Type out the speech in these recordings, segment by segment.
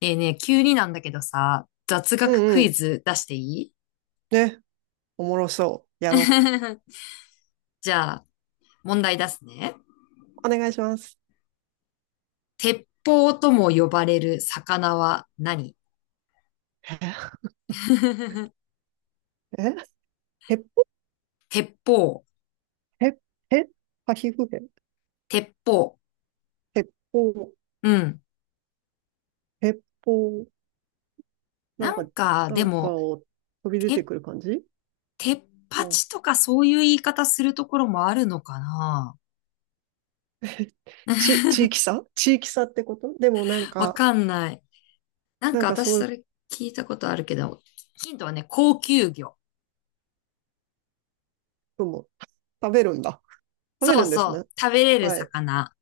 ね、急になんだけどさ、雑う学クんうイん。ズ出していい？ ね。おもろそう。やろ じゃあ、問題出すね。う。お願いします。鉄砲とも呼ばれる魚は何？ え、鉄砲。鉄砲、鉄、え、パヒフヘ。鉄砲。鉄砲、うん。鉄砲。なんなか、んか、なでんかも、を飛び出て鉄、くる感じ。鉄うパん。チとかそういう言い方するところもあるのかな？ 地域 差地域差ってことでも、なんわか、かんない。なんなんかか私そういそうれ聞いたことあるけど、ヒントはね、高級魚。のも 食べるんだ。食べそうるんですそね。う、食べれるはい。魚。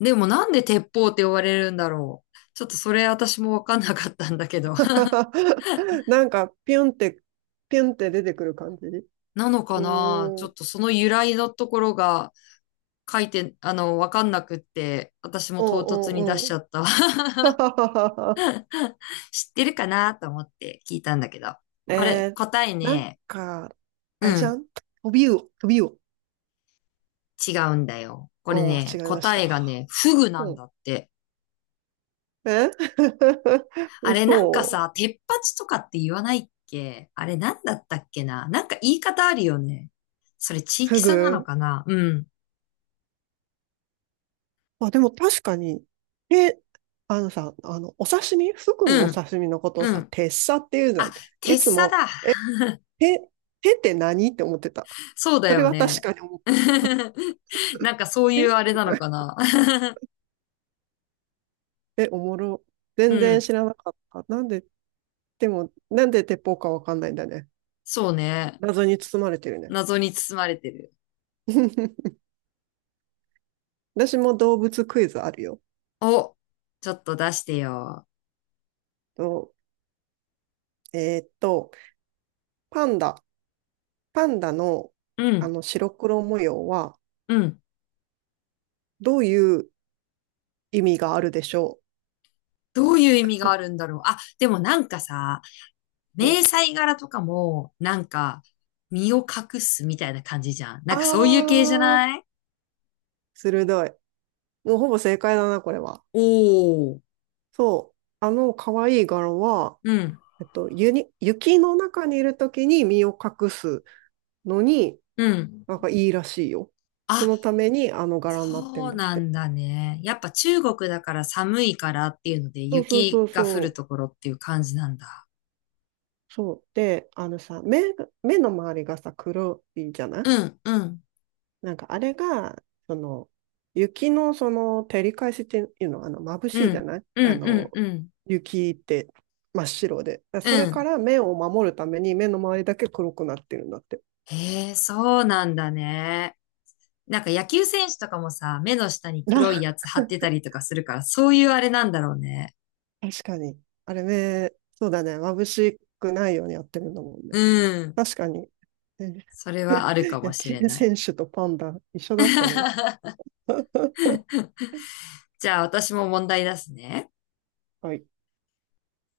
でもなんで鉄砲って呼ばれるんだろう。ちょっとそれ私もわかんなかったんだけど。なんか、ピュンって、ピュンって出てくる感じ。うなのーかなちん。ょうんっとその由来のところが書いて、わかんなくって、私もう唐突に出んしうちん。ゃったわ。知ってるかなと思って聞いたんだけど。これ、えー、答えなんね、か、あうれじゃん、ん、飛び魚、飛び魚。違うんだよ。これおお、違ね、いまし答た。えがね、フグなんうん。だって。え。 あれなんか嘘。さ、鉄八とかって言わないっけあれなんだったっけななんか言い方あるよね。それ地フ域差なのグ。かなうん。あ、でも確かに、え、あのさ、あの、お刺身、フグのうおん、刺身のことをうさ、ん。鉄砂って言うじゃあ、ん。い鉄つ砂も、だ。え、手、手って何って思ってた。そうだそれよは確ね。かに思ってた。なんかそうえいうあれみなたいのな。かな。え、おもろ。う全然ん。知らなかった。なんで、でも、なんで鉄砲かわかんないんだね。そうね。謎に包まれてるね。謎に包まれてる。私も動物クイズあるよ。お、ちょっと出してよ。と、えーっと、パンダ。パンダのうあん、の白黒模様はうん。どういう意味があるでしょどういう意味があるんだろう。あ、でもなんかさ、う。迷彩柄とかも、なんか、身を隠すみたいな感じじゃん。なあんかそういう系じゃー、ない？鋭い。もうほぼ正解だな、これは。おー。そう。あの可愛い柄は、うん、ゆに雪の中にいるときに身を隠すのに、うん。なんかいいらしいよ。そあ、のためにあの柄になってそんうだっなて。んだね。やっぱ中国だから寒いからっていうのでそうそう雪そうが降るそう。ところっていう感じなんだ。そう。で、あのさ、目が、目の周りがさ、黒いじゃない。うん、うん、なんかあれが、その、雪のその照り返しっていうの、あの、眩しういじゃん、ない、うあん、うん、の、うん、雪って真っ白で。だうそれかん。ら目を守るために目の周りだけ黒くなってるんだって。へえ、そうなんだね。なんか野球選手とかもさ、目の下に 黒いあ、やつ貼ってたりとかするから、そういうあれなんだろうね。確かに。あれ目、そうだね。眩しくないようにやってるんだもんね。うん。確かに。ね。それはあるかも野し球れない。選手とパンダ一緒だったの。じゃあ私も問題出すね。はい。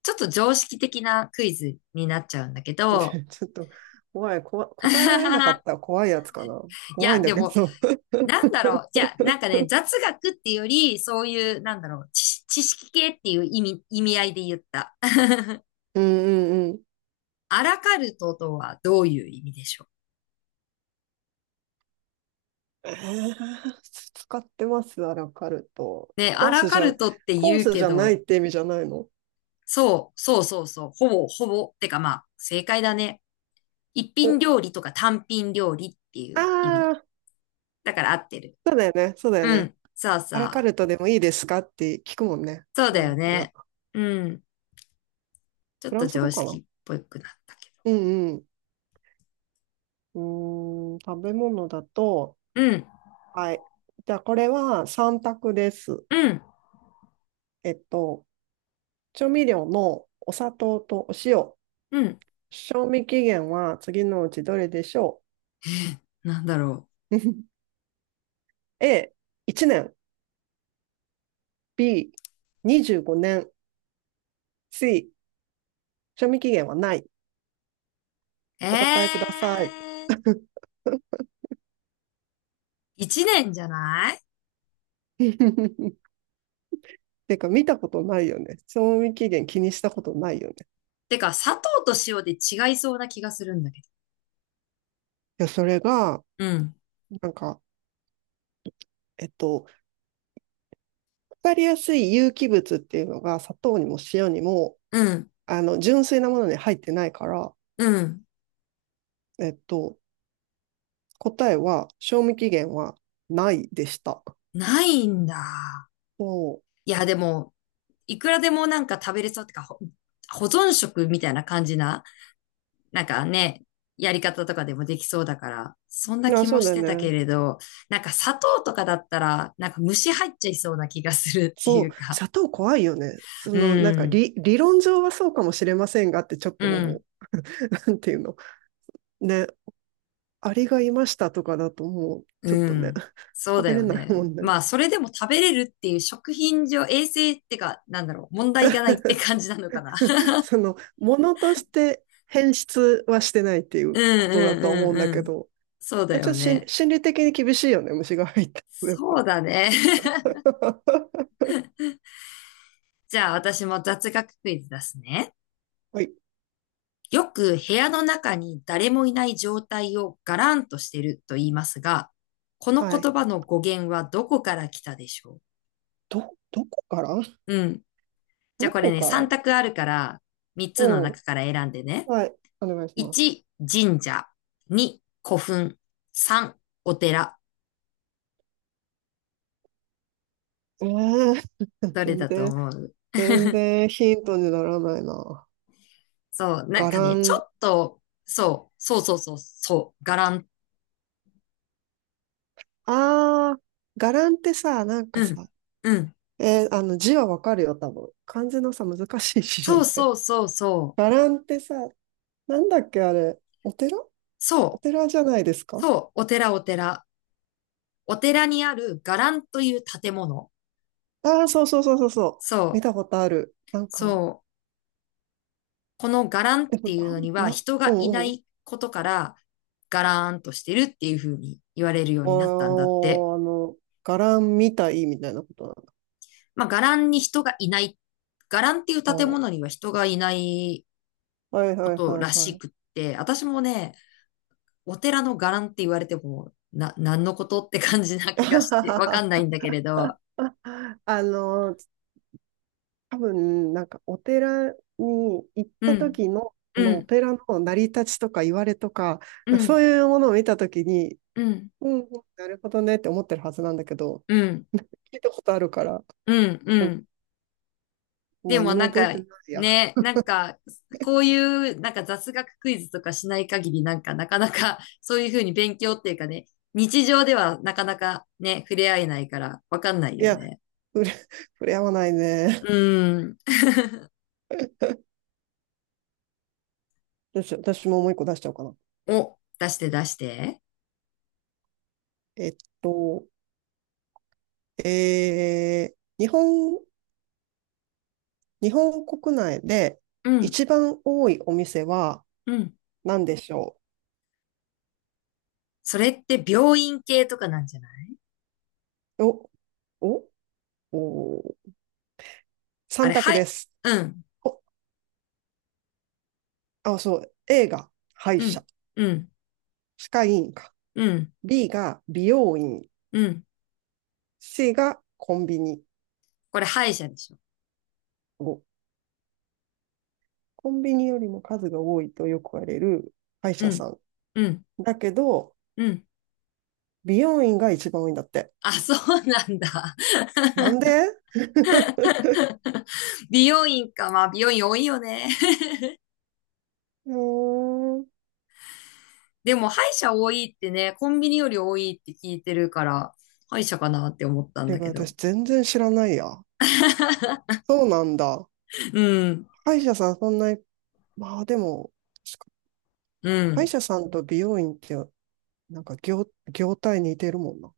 ちょっと常識的なクイズになっちゃうんだけ ど、ちょっと怖い、こわ、答えられなか ったら怖いやつかな。い怖いや、んだでけもど。なんだろう。じゃあ、なんかね、雑学っていうより、そういう、なんだろう、知識系っていう意味、意味合いで言った。うんうんうん。アラカルトとはどういう意味でしょえー、使ってます、アラカルト。う？ね、アコーラスカじゃ、ルトってコー言うスけじゃないど、って意味じゃないの。そう、そうそうそう、ほぼ、ほぼ、てかまあ、正解だね。一お、品料理とか単品料理っていう意あ味。あ、だから合ってる。そうだよね、そうだようね。ん、そうそアラカう。ルトでもいいですかって聞くもんね。そううだん、よよかっね。た。うん。ちょフっラとンス常語か識な。っぽくなったけど。うんうん。うーん、食べ物だと、うん、はい。じゃあ、これは3択です。うん、えっと、調味料のお砂糖とお塩、うん。賞味期限は次のうちどれでしょなんだろう。 ?A、1年、B、25年、C、賞味期限はない。う。お答えください。ー。一年じゃない？ てか、見たことないよね。賞味期限気にしたことないよね。てか、砂糖と塩で違いそうな気がするんだけどいや、それが、うん。なんか、えっと、わかりやすい有機物っていうのが砂糖にも塩にも、うん、あの、純粋なものに入ってないから、うん。えっと、答えは、賞味期限はないでした。ないんだ。そいや、でも、いくらでもなんか食べれそうってか、保存食みたいな感じな、なんかね、やり方とかでもできそうだから、そんなう。あ、気そもうだしよてたけね。れど、なんか砂糖とかだったら、なんか虫入っちゃいそうな気がするってそいう。うか。砂糖怖いよね。そうの、なんかん、理、理論上はそうかもしれませんがってちょっうと思ん。う。なんていうの。ね。アリがいましたとかだともう、ちょっうとね、ん。そう食だべれよないもね。んね。まあ、それでも食べれるっていう食品上、衛生ってか、なんだろう、問題がないって感じなのかな。その、ものとして変質はしてないっていううことだとん思ううんうんだんうけん。ど、そうだまあちょっよとね。心理的に厳しいよね、虫が入ったら。そうだね。じゃあ私も雑学クイズ出すね。はい。よく部屋の中に誰もいない状態をガランとしてると言いますが、このはい。言葉の語源はどこから来たでしょど、どこからう？うん。じゃどあこれこね、か3ら択あるから、3つのうん。中から選んでね。はい。お願いします。1、神社。2、古墳。3、お寺。えー、どれ全だと然、思う？ 全 然ヒントにならないな。そう、なんガかラね、ちょっン。と、そう、そうそうそう、そう、伽藍。あー、ガランってさ、なんかうん、さ、うん。えーあの字はわかるよ、多分。漢字のさ、難しい字じゃそなうい。そうそう そう。ガランってさ、なんだっけ、あれ。お寺、そうラン、うんうおん寺じゃないですか。そう、お寺お寺。お寺にある伽藍という建物。ああー、そうそうそうそうそう。見そう、たことある。なんか、そう。この伽藍っでても、いうなのん、にはな、人うがいなんうん。いことから、ガラーンとしてるっていう風に言われるようになったんだって。おー、あの、ガランみたいみたいなことなまあ、伽藍に人がいない、伽藍っていうの。建お物にー、は人がいないはいこはいとはらいはしい。くって、私もね、お寺の伽藍って言われても、何のことって感じな気がして、わかんない んだけれど、あの、多分、なんかお寺に行っうた時ん、の、こうのおん、寺の成り立ちとか言われとか、うそん、ういうものを見た時に、うん、うんうん、なるほどねって思ってるはずなんだけど、うん、聞いたことあるから、うん、うでもん。で何もなもん覚えか、てないや。ね、なんか、こういう、なんか雑学クイズとかしない限り、なんか、なかなか、そういうふうに勉強っていうかね、日常ではなかなかね、触れ合えないから、わかんないいよや、ね。触れ、触れ合わないね。うん。どうしよう、私ももう一個出しちゃおうかな。お、出して出して。えっと、えー、日本、日本国内でうん、一番多いお店はうん。何でしょそれって病院系とかなんじゃない？う。お、おお、あ3れ、択はでい、す。うん、お、あ、そう。A が歯医うん、者。うん、歯科医院か。うん、B が美容院。うん。C がコンビニ。これ歯医者でしょ？コンビニよりも数が多いとよく言われる歯医う者ん、さん。うん、だけど、うん。美容院が一番多いんだって。あ、そうなんだ。なんで。 美容院か。まあ、美容院多いよね。もう、でも、歯医者多いってね、コンビニより多いって聞いてるから、歯医者かなって思ったんてだかけど。私全然知らないや。そうなんだ。うん、歯医者さんそんなに、まあでも、う歯医ん。者さんと美容院って、なんか業、業態似てるもんな。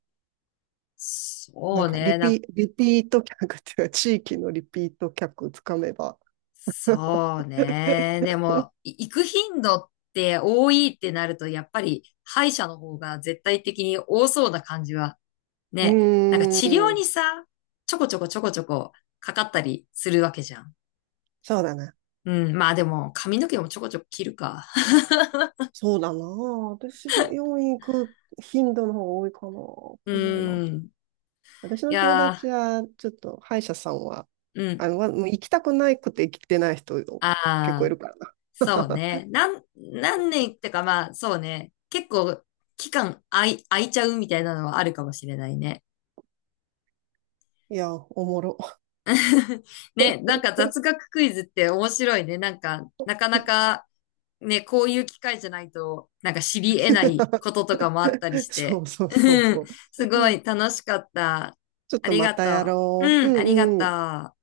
なそんうかリね。ピ、リピート客っていうか、地域のリピート客つかめば。そうね。でも、行く頻度って多いってなると、やっぱり歯医者の方が絶対的に多そうな感じは、うね。なんか治ー療ん、にさ、ちょこちょこちょこちょこかかったりするわけじゃん。そうだね。うん。まあでも、髪の毛もちょこちょこ切るか。そうだな。私、美容院行く頻度の方が多いかな。わ うかんないな。ん。私いの友や達は、ちょっと歯医者さんは、ー、うん。あの、わもう行きたくないくて行きてない人結構いああ、るからな。そう ね。何年ってかまあ、そうね。結構、期間空いちゃうみたいなのはあるかもしれないね。いや、おもろ。ね、なんか雑学クイズって面白いね。なんか、なかなかね、こういう機会じゃないと、なんか知り得ない こととかもあったりしそて。うそ うそううそん、う。すごい楽しかった。ちょっあとりまがたやとう。ろう。ううん、ありがんうとん。う。